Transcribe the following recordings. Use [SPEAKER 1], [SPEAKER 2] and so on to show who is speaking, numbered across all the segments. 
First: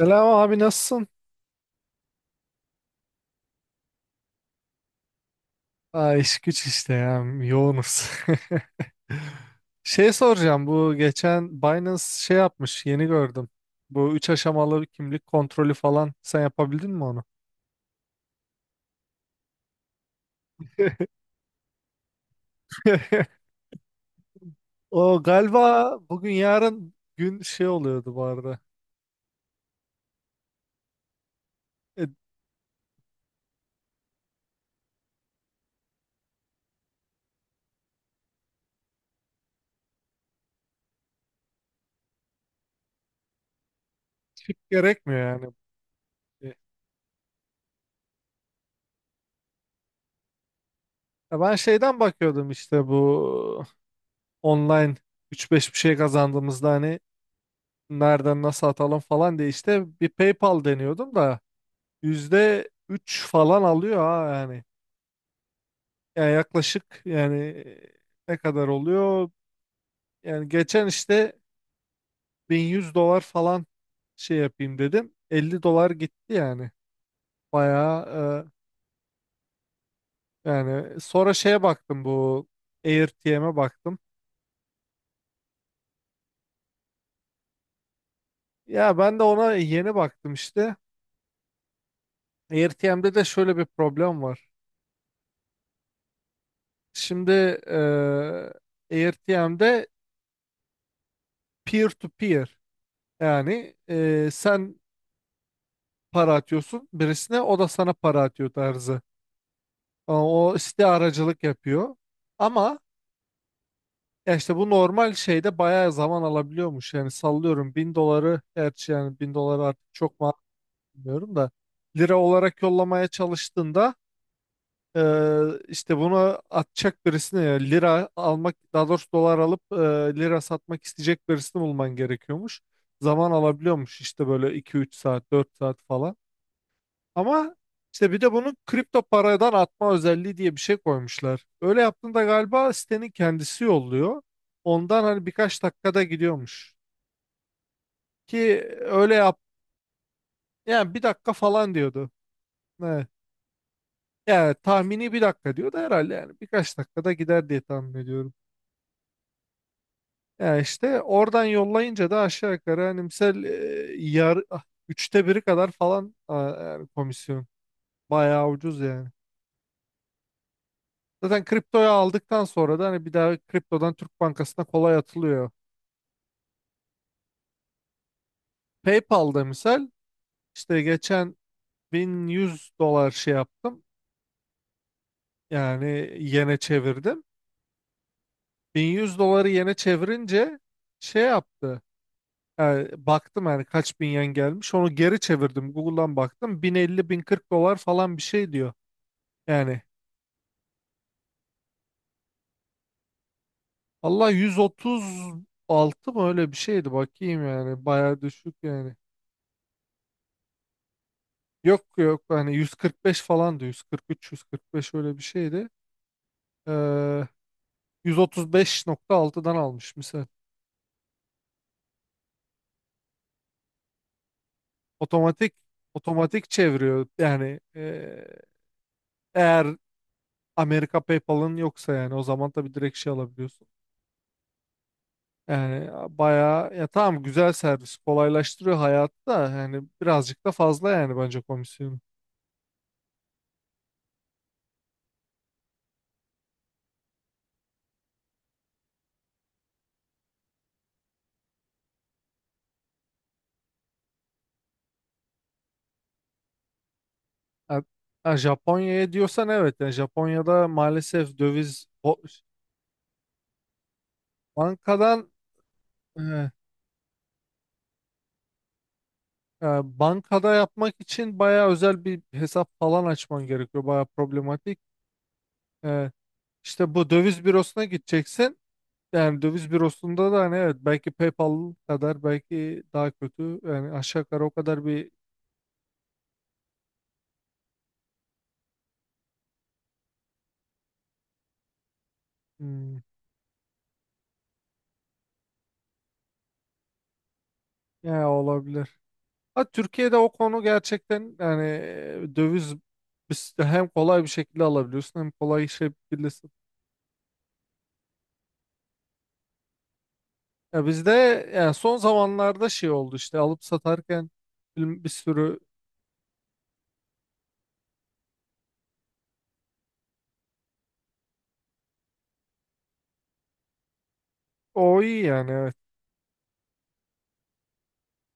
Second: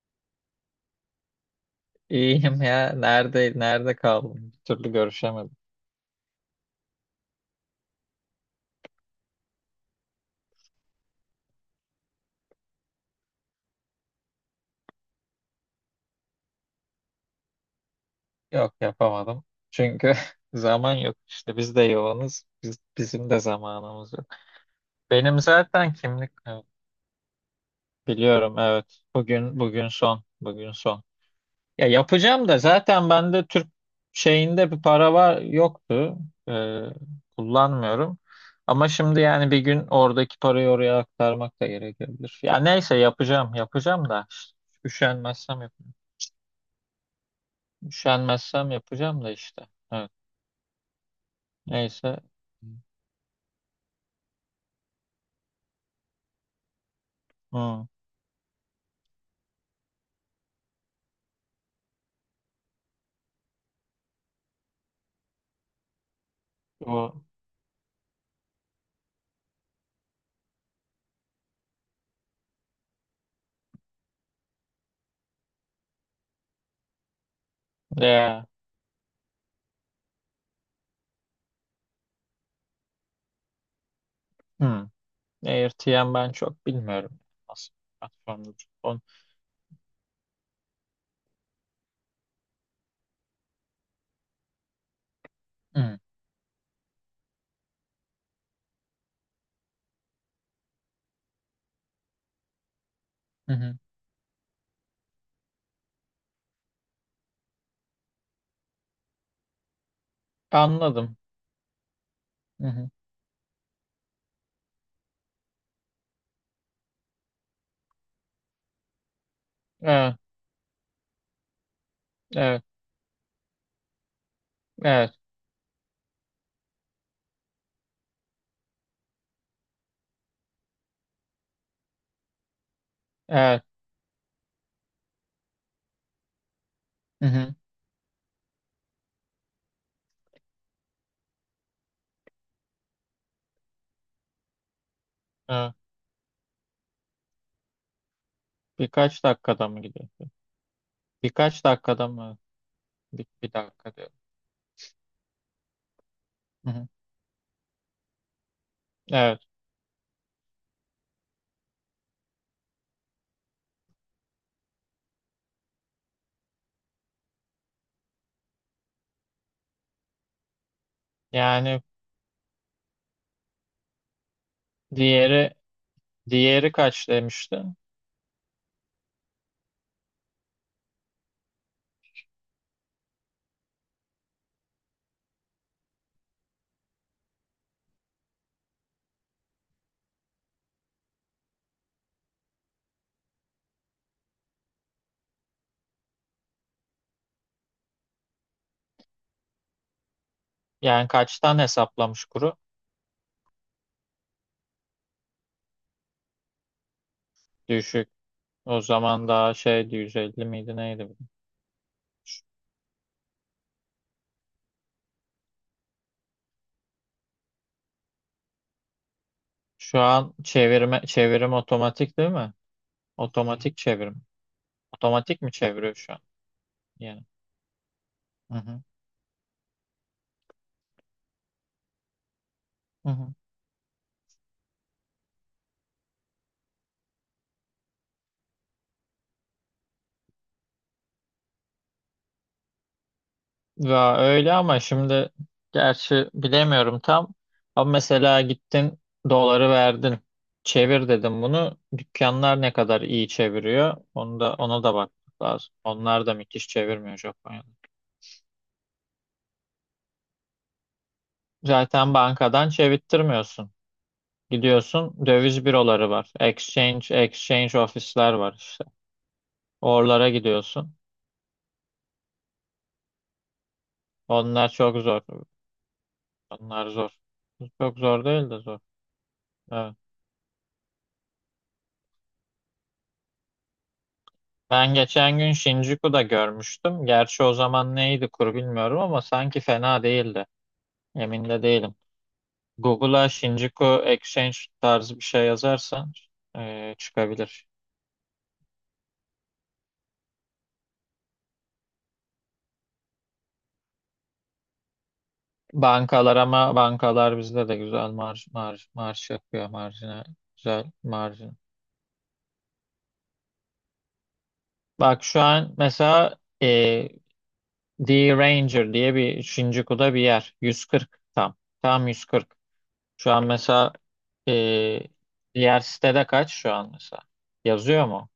[SPEAKER 1] Selam abi nasılsın?
[SPEAKER 2] İyiyim ya. Nerede kaldım? Bir türlü görüşemedim.
[SPEAKER 1] Aa, iş güç işte ya yoğunuz. Şey soracağım, bu geçen Binance şey yapmış, yeni gördüm. Bu üç aşamalı kimlik kontrolü falan, sen yapabildin mi onu?
[SPEAKER 2] Yok, yapamadım. Çünkü zaman yok işte. Biz de yoğunuz. Biz, bizim de zamanımız yok.
[SPEAKER 1] O
[SPEAKER 2] Benim
[SPEAKER 1] galiba
[SPEAKER 2] zaten
[SPEAKER 1] bugün
[SPEAKER 2] kimlik, evet,
[SPEAKER 1] yarın gün şey oluyordu bu arada.
[SPEAKER 2] biliyorum, evet. Bugün bugün son. Bugün son. Ya
[SPEAKER 1] E,
[SPEAKER 2] yapacağım da, zaten bende Türk şeyinde bir para var yoktu. Ee, kullanmıyorum. Ama şimdi yani bir gün oradaki parayı oraya aktarmak da gerekebilir. Ya neyse, yapacağım yapacağım da
[SPEAKER 1] tip gerekmiyor yani.
[SPEAKER 2] üşenmezsem yapacağım.
[SPEAKER 1] E,
[SPEAKER 2] Üşenmezsem yapacağım da işte. Evet.
[SPEAKER 1] Ya ben şeyden
[SPEAKER 2] Neyse.
[SPEAKER 1] bakıyordum işte, bu online üç beş bir şey kazandığımızda hani
[SPEAKER 2] Hı.
[SPEAKER 1] nereden nasıl atalım falan diye işte bir PayPal deniyordum da %3 falan alıyor ha yani. Yani yaklaşık
[SPEAKER 2] Bu
[SPEAKER 1] yani, ne kadar oluyor? Yani geçen işte 1.100 dolar falan şey yapayım dedim. 50 dolar gitti yani. Bayağı.
[SPEAKER 2] ya.
[SPEAKER 1] Yani sonra şeye baktım, bu AirTM'e baktım.
[SPEAKER 2] Hı. AirTM ben çok bilmiyorum. Nasıl bir platformda
[SPEAKER 1] Ya
[SPEAKER 2] telefon.
[SPEAKER 1] ben de ona yeni baktım işte. AirTM'de de şöyle bir problem var.
[SPEAKER 2] Hı.
[SPEAKER 1] Şimdi, e, AirTM'de peer to peer.
[SPEAKER 2] Hı
[SPEAKER 1] Yani,
[SPEAKER 2] hı.
[SPEAKER 1] sen para atıyorsun birisine, o da sana para atıyor tarzı. Ama o
[SPEAKER 2] Anladım.
[SPEAKER 1] istiharacılık yapıyor.
[SPEAKER 2] Hı
[SPEAKER 1] Ama
[SPEAKER 2] hı.
[SPEAKER 1] ya işte bu normal şeyde bayağı zaman alabiliyormuş. Yani sallıyorum 1.000 doları, gerçi yani 1.000 doları artık
[SPEAKER 2] Evet.
[SPEAKER 1] çok mu bilmiyorum da, lira olarak
[SPEAKER 2] Evet.
[SPEAKER 1] yollamaya çalıştığında, e,
[SPEAKER 2] Evet.
[SPEAKER 1] işte bunu atacak birisine, yani lira almak, daha doğrusu dolar alıp lira satmak isteyecek birisini bulman gerekiyormuş. Zaman
[SPEAKER 2] Evet.
[SPEAKER 1] alabiliyormuş işte, böyle iki üç saat 4 saat falan.
[SPEAKER 2] Hı hı.
[SPEAKER 1] Ama işte bir de bunu kripto paradan atma özelliği diye bir şey koymuşlar. Öyle yaptığında galiba sitenin kendisi yolluyor. Ondan hani birkaç
[SPEAKER 2] Evet.
[SPEAKER 1] dakikada gidiyormuş. Ki öyle
[SPEAKER 2] Birkaç
[SPEAKER 1] yap,
[SPEAKER 2] dakikada mı gidiyor?
[SPEAKER 1] yani bir dakika
[SPEAKER 2] Birkaç
[SPEAKER 1] falan
[SPEAKER 2] dakikada
[SPEAKER 1] diyordu.
[SPEAKER 2] mı?
[SPEAKER 1] Evet.
[SPEAKER 2] Bir dakika diyorum.
[SPEAKER 1] Yani tahmini bir dakika diyordu herhalde, yani
[SPEAKER 2] Hı
[SPEAKER 1] birkaç
[SPEAKER 2] hı.
[SPEAKER 1] dakikada gider diye tahmin ediyorum.
[SPEAKER 2] Evet.
[SPEAKER 1] Yani işte oradan yollayınca da aşağı yukarı hani misal, yar, ah, üçte biri kadar falan, yani komisyon. Bayağı ucuz yani. Zaten
[SPEAKER 2] Yani
[SPEAKER 1] kriptoyu aldıktan sonra da hani bir daha kriptodan Türk Bankası'na kolay atılıyor.
[SPEAKER 2] diğeri diğeri kaç demişti?
[SPEAKER 1] PayPal'da misal işte geçen 1100 dolar şey yaptım. Yani yene çevirdim. 1100 doları yene çevirince şey yaptı. Yani baktım yani kaç bin yen gelmiş. Onu geri çevirdim. Google'dan baktım. 1050-1040 dolar falan bir şey diyor. Yani
[SPEAKER 2] Yani kaçtan hesaplamış kuru?
[SPEAKER 1] Allah, 136 mı öyle bir şeydi. Bakayım yani.
[SPEAKER 2] Düşük.
[SPEAKER 1] Bayağı düşük
[SPEAKER 2] O
[SPEAKER 1] yani.
[SPEAKER 2] zaman daha şeydi, 150 miydi neydi bu?
[SPEAKER 1] Yok yok, hani 145 falandı, 143 145 öyle bir şeydi. Ee, 135.6'dan almış
[SPEAKER 2] Şu
[SPEAKER 1] misal.
[SPEAKER 2] an çevirme, çevirim otomatik değil mi? Otomatik çevirim. Otomatik mi
[SPEAKER 1] Otomatik
[SPEAKER 2] çeviriyor şu an?
[SPEAKER 1] otomatik çeviriyor
[SPEAKER 2] Yani.
[SPEAKER 1] yani,
[SPEAKER 2] Hı hı.
[SPEAKER 1] eğer Amerika PayPal'ın yoksa yani, o zaman tabii direkt
[SPEAKER 2] Hı
[SPEAKER 1] şey
[SPEAKER 2] hı.
[SPEAKER 1] alabiliyorsun. Yani bayağı, ya tamam, güzel servis, kolaylaştırıyor hayatı da, yani birazcık da fazla yani bence komisyonu.
[SPEAKER 2] Ya öyle, ama şimdi gerçi bilemiyorum tam. Ama mesela gittin, doları verdin. Çevir dedim bunu. Dükkanlar ne kadar iyi çeviriyor? Onu da, ona da bakmak lazım. Onlar da müthiş çevirmiyor Japonya'da.
[SPEAKER 1] Ha- ha, Japonya'ya diyorsan evet, yani Japonya'da maalesef döviz
[SPEAKER 2] Zaten bankadan çevirttirmiyorsun. Gidiyorsun,
[SPEAKER 1] bankadan
[SPEAKER 2] döviz büroları var.
[SPEAKER 1] e,
[SPEAKER 2] Exchange ofisler var işte.
[SPEAKER 1] E,
[SPEAKER 2] Oralara
[SPEAKER 1] bankada yapmak
[SPEAKER 2] gidiyorsun.
[SPEAKER 1] için bayağı özel bir hesap falan açman gerekiyor. Bayağı
[SPEAKER 2] Onlar
[SPEAKER 1] problematik.
[SPEAKER 2] çok zor.
[SPEAKER 1] E,
[SPEAKER 2] Onlar
[SPEAKER 1] işte bu
[SPEAKER 2] zor.
[SPEAKER 1] döviz bürosuna
[SPEAKER 2] Çok zor değil
[SPEAKER 1] gideceksin.
[SPEAKER 2] de zor.
[SPEAKER 1] Yani döviz
[SPEAKER 2] Evet.
[SPEAKER 1] bürosunda da hani, evet, belki PayPal kadar, belki daha kötü. Yani aşağı yukarı o kadar
[SPEAKER 2] Ben
[SPEAKER 1] bir,
[SPEAKER 2] geçen gün Shinjuku'da görmüştüm. Gerçi o zaman neydi kur bilmiyorum, ama sanki fena değildi. Emin de değilim.
[SPEAKER 1] hmm,
[SPEAKER 2] Google'a Shinjuku Exchange tarzı bir şey yazarsan çıkabilir.
[SPEAKER 1] ya olabilir. Ha, Türkiye'de o konu gerçekten yani, döviz, biz de hem kolay bir şekilde alabiliyorsun, hem kolay
[SPEAKER 2] Bankalar,
[SPEAKER 1] işleyebilirsin.
[SPEAKER 2] ama bankalar bizde de güzel marj yapıyor marjine.
[SPEAKER 1] Ya
[SPEAKER 2] Güzel
[SPEAKER 1] bizde
[SPEAKER 2] marj.
[SPEAKER 1] yani son zamanlarda şey oldu işte, alıp satarken bir
[SPEAKER 2] Bak şu
[SPEAKER 1] sürü,
[SPEAKER 2] an mesela, The Ranger diye bir Shinjuku'da bir yer. 140 tam. Tam 140. Şu an mesela, e,
[SPEAKER 1] o iyi yani.
[SPEAKER 2] diğer sitede kaç şu an mesela? Yazıyor mu?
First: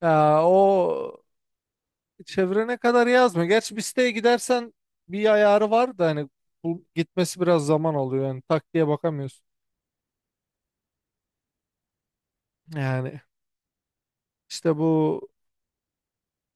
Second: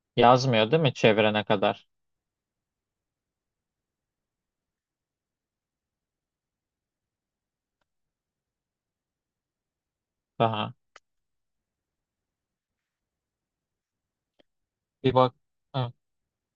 [SPEAKER 1] Ya,
[SPEAKER 2] Yazmıyor değil mi
[SPEAKER 1] o
[SPEAKER 2] çevrene kadar?
[SPEAKER 1] çevrene kadar yazmıyor. Gerçi bir siteye gidersen bir ayarı var da, hani bu gitmesi biraz zaman alıyor. Yani tak diye bakamıyorsun.
[SPEAKER 2] Daha.
[SPEAKER 1] Yani işte
[SPEAKER 2] Bir
[SPEAKER 1] bu
[SPEAKER 2] bak. Ha.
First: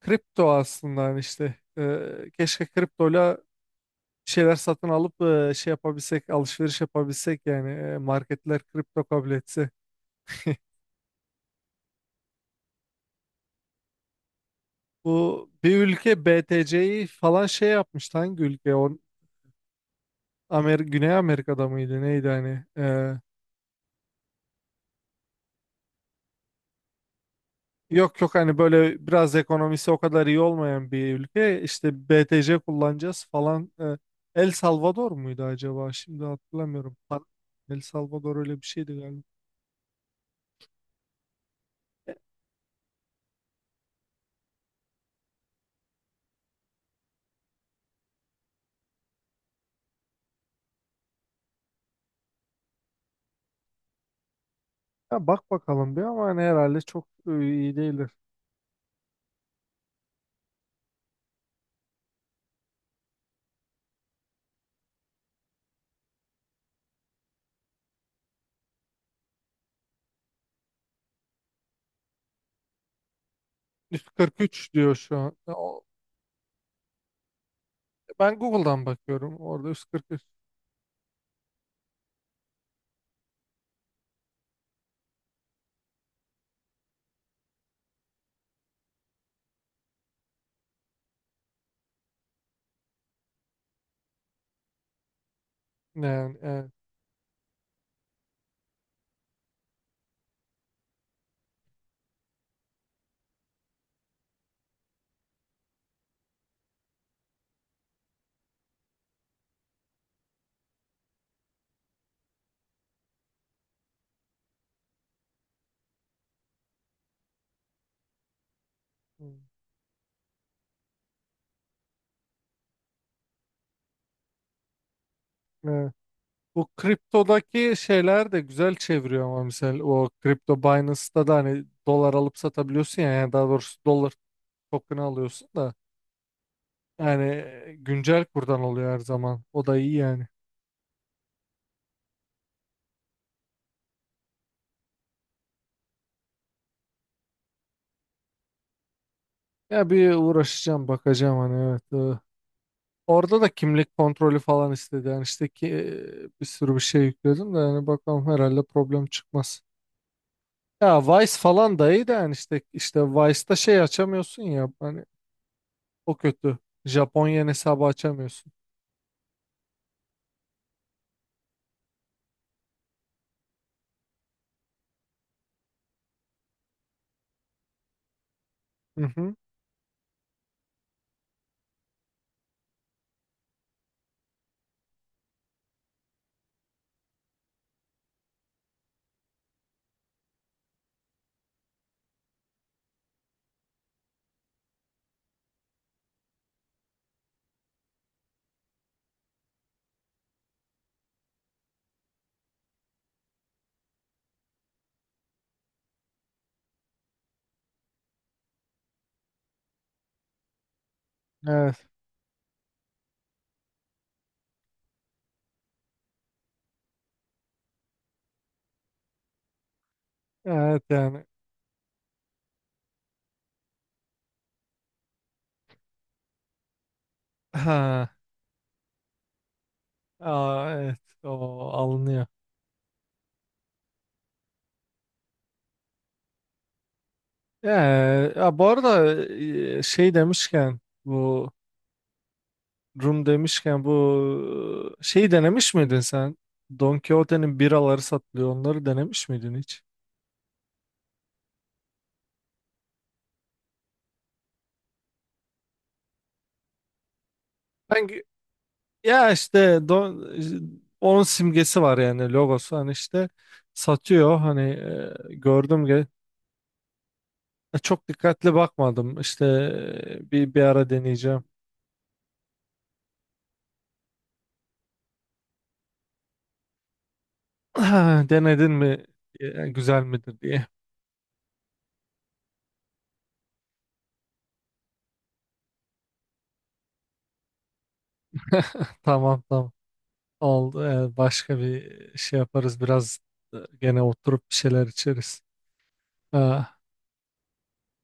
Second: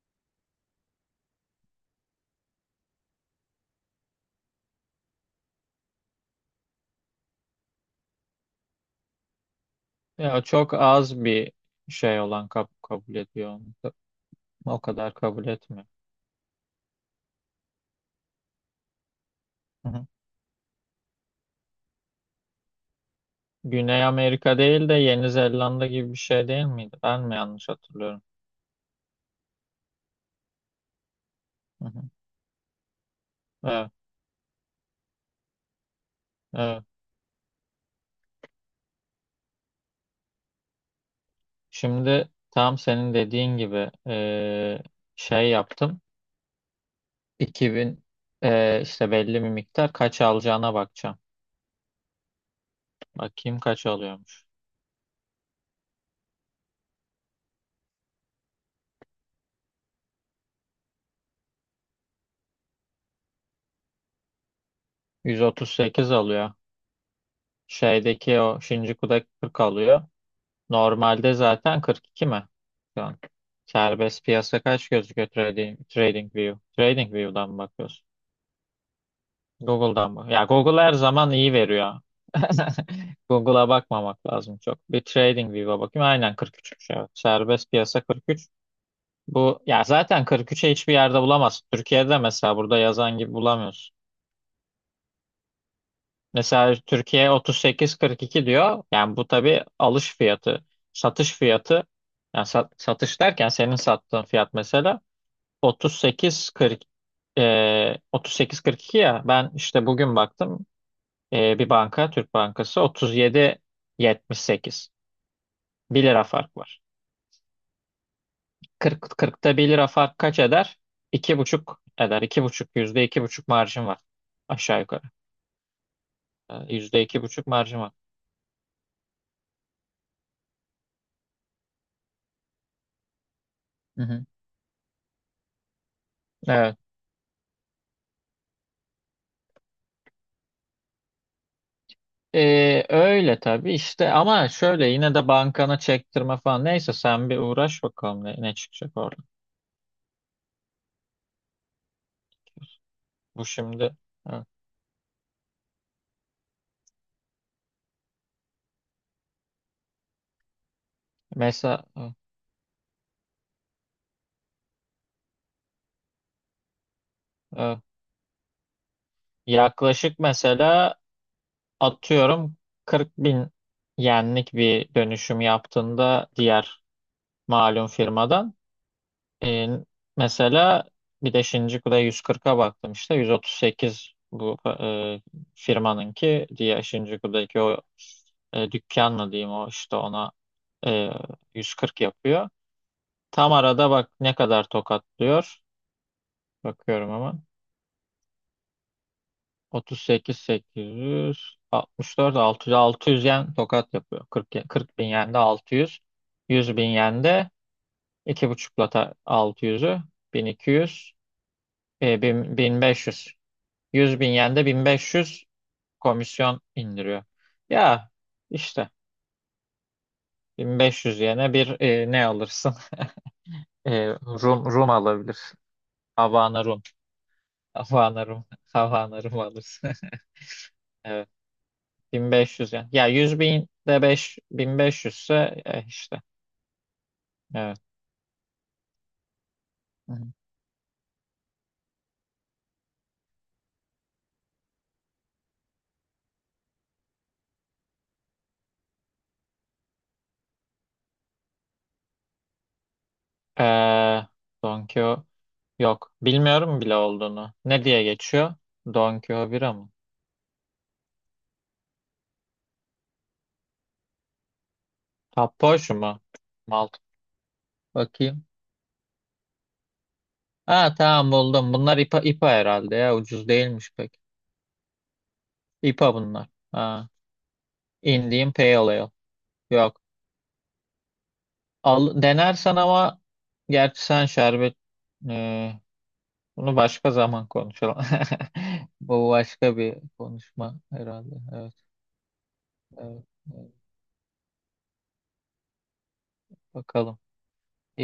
[SPEAKER 1] kripto aslında, hani işte, keşke kriptoyla bir şeyler satın alıp şey yapabilsek, alışveriş yapabilsek, yani marketler kripto kabul etse.
[SPEAKER 2] Ya çok az bir şey olan kabul ediyor onu. O kadar kabul
[SPEAKER 1] Bu bir
[SPEAKER 2] etmiyor.
[SPEAKER 1] ülke BTC'yi falan şey yapmıştı. Hangi ülke? O
[SPEAKER 2] Hı hı.
[SPEAKER 1] Güney Amerika'da mıydı? Neydi hani?
[SPEAKER 2] Güney Amerika değil de Yeni Zelanda gibi bir şey değil miydi? Ben mi yanlış
[SPEAKER 1] Yok
[SPEAKER 2] hatırlıyorum?
[SPEAKER 1] yok hani, böyle biraz ekonomisi o kadar iyi olmayan bir ülke
[SPEAKER 2] Hı hı.
[SPEAKER 1] işte, BTC kullanacağız falan.
[SPEAKER 2] Evet.
[SPEAKER 1] El Salvador muydu acaba? Şimdi
[SPEAKER 2] Evet.
[SPEAKER 1] hatırlamıyorum. El Salvador öyle bir şeydi galiba. E,
[SPEAKER 2] Şimdi tam senin dediğin gibi, şey yaptım. 2000, işte belli bir miktar kaç alacağına bakacağım. Bakayım kaç alıyormuş.
[SPEAKER 1] Ya bak bakalım bir, ama hani herhalde çok iyi değildir.
[SPEAKER 2] 138 alıyor. Şeydeki o Shinjuku'da 40 alıyor. Normalde zaten 42 mi? Şu an. Serbest piyasa
[SPEAKER 1] 143
[SPEAKER 2] kaç
[SPEAKER 1] diyor şu
[SPEAKER 2] gözüküyor,
[SPEAKER 1] an.
[SPEAKER 2] trading, trading view? Trading view'dan mı bakıyorsun?
[SPEAKER 1] Ben Google'dan bakıyorum. Orada
[SPEAKER 2] Google'dan
[SPEAKER 1] 143.
[SPEAKER 2] mı? Ya Google her zaman iyi veriyor. Google'a bakmamak lazım çok. Bir TradingView'a bakayım. Aynen 43'müş, evet. Serbest piyasa 43. Bu ya zaten 43'e hiçbir yerde bulamazsın. Türkiye'de mesela burada yazan gibi bulamıyorsun.
[SPEAKER 1] Yani evet.
[SPEAKER 2] Mesela Türkiye 38-42 diyor. Yani bu tabii alış fiyatı, satış fiyatı. Yani satış derken senin sattığın fiyat mesela 38-40, 38-42 ya. Ben işte bugün baktım. Bir banka, Türk Bankası 37,78. Bir lira fark var. 40,
[SPEAKER 1] Hmm,
[SPEAKER 2] 40'ta bir lira fark kaç eder? İki buçuk eder. İki buçuk, yüzde iki buçuk marjım var. Aşağı yukarı.
[SPEAKER 1] evet. Bu
[SPEAKER 2] Yüzde iki buçuk
[SPEAKER 1] kriptodaki
[SPEAKER 2] marjım var.
[SPEAKER 1] şeyler de güzel çeviriyor, ama mesela o kripto Binance'ta da hani dolar alıp satabiliyorsun ya, yani daha doğrusu
[SPEAKER 2] Hı
[SPEAKER 1] dolar
[SPEAKER 2] hı.
[SPEAKER 1] token'ı alıyorsun da,
[SPEAKER 2] Evet.
[SPEAKER 1] yani güncel kurdan oluyor her zaman. O da iyi yani.
[SPEAKER 2] Öyle tabii işte, ama şöyle yine de bankana çektirme falan, neyse sen bir uğraş, bakalım ne çıkacak orada.
[SPEAKER 1] Ya bir uğraşacağım, bakacağım hani, evet. Orada
[SPEAKER 2] Bu
[SPEAKER 1] da
[SPEAKER 2] şimdi,
[SPEAKER 1] kimlik kontrolü
[SPEAKER 2] evet.
[SPEAKER 1] falan istedi. Yani işte ki bir sürü bir şey yükledim de, yani bakalım herhalde problem çıkmaz. Ya Vice falan
[SPEAKER 2] Mesela
[SPEAKER 1] da iyi de
[SPEAKER 2] evet,
[SPEAKER 1] yani, işte Vice'da şey açamıyorsun ya hani, o kötü. Japonya
[SPEAKER 2] evet.
[SPEAKER 1] hesabı açamıyorsun.
[SPEAKER 2] Yaklaşık mesela, atıyorum, 40 bin yenlik bir dönüşüm yaptığında diğer malum firmadan,
[SPEAKER 1] Hı hı.
[SPEAKER 2] e, mesela bir de Shinjuku'da 140'a baktım işte, 138 bu, firmanınki diye Shinjuku'daki o dükkan mı diyeyim, o işte ona, e, 140 yapıyor. Tam arada bak ne kadar tokatlıyor. Bakıyorum, 38.864, 600, 600 yen tokat yapıyor. 40 40 bin yen de 600. 100 bin yen de 2,5'la 600'ü, 1200,
[SPEAKER 1] Evet.
[SPEAKER 2] 1500. 100 bin yen de 1500 komisyon indiriyor. Ya işte
[SPEAKER 1] Evet
[SPEAKER 2] 1500
[SPEAKER 1] yani.
[SPEAKER 2] yene bir, ne alırsın? E, Rum alabilir. Havana Rum.
[SPEAKER 1] Ha.
[SPEAKER 2] Havana Rum. Havana Rum alırsın.
[SPEAKER 1] Aa, evet.
[SPEAKER 2] Evet.
[SPEAKER 1] O alınıyor.
[SPEAKER 2] 1500 yani. Ya 100 bin de 5, 1500 ise, işte.
[SPEAKER 1] Ee,
[SPEAKER 2] Evet.
[SPEAKER 1] ya bu arada,
[SPEAKER 2] Hı
[SPEAKER 1] şey
[SPEAKER 2] hı.
[SPEAKER 1] demişken bu Rum demişken bu şeyi denemiş miydin sen? Don Quixote'nin biraları satılıyor. Onları denemiş miydin hiç?
[SPEAKER 2] Ee, Don Quijote, yok. Bilmiyorum bile olduğunu. Ne diye
[SPEAKER 1] Ben gü-
[SPEAKER 2] geçiyor? Don
[SPEAKER 1] ya
[SPEAKER 2] Quijote bira
[SPEAKER 1] işte
[SPEAKER 2] mı?
[SPEAKER 1] Don, onun simgesi var yani logosu, hani işte satıyor hani, gördüm
[SPEAKER 2] Tapboş
[SPEAKER 1] ki
[SPEAKER 2] mu? Malt.
[SPEAKER 1] çok
[SPEAKER 2] Bakayım.
[SPEAKER 1] dikkatli bakmadım işte, bir ara
[SPEAKER 2] Ha, tamam,
[SPEAKER 1] deneyeceğim.
[SPEAKER 2] buldum. Bunlar IPA herhalde ya. Ucuz değilmiş pek. IPA bunlar. Ha. Indian
[SPEAKER 1] Denedin
[SPEAKER 2] Pale
[SPEAKER 1] mi?
[SPEAKER 2] Ale.
[SPEAKER 1] E,
[SPEAKER 2] Yok.
[SPEAKER 1] Güzel midir diye.
[SPEAKER 2] Al, denersen, ama gerçi sen şerbet, e, bunu başka zaman konuşalım. Bu
[SPEAKER 1] Tamam tamam.
[SPEAKER 2] başka bir
[SPEAKER 1] Oldu.
[SPEAKER 2] konuşma
[SPEAKER 1] Evet.
[SPEAKER 2] herhalde.
[SPEAKER 1] Başka
[SPEAKER 2] Evet,
[SPEAKER 1] bir şey yaparız. Biraz
[SPEAKER 2] evet, evet.
[SPEAKER 1] gene oturup bir şeyler içeriz. Ha.
[SPEAKER 2] Bakalım.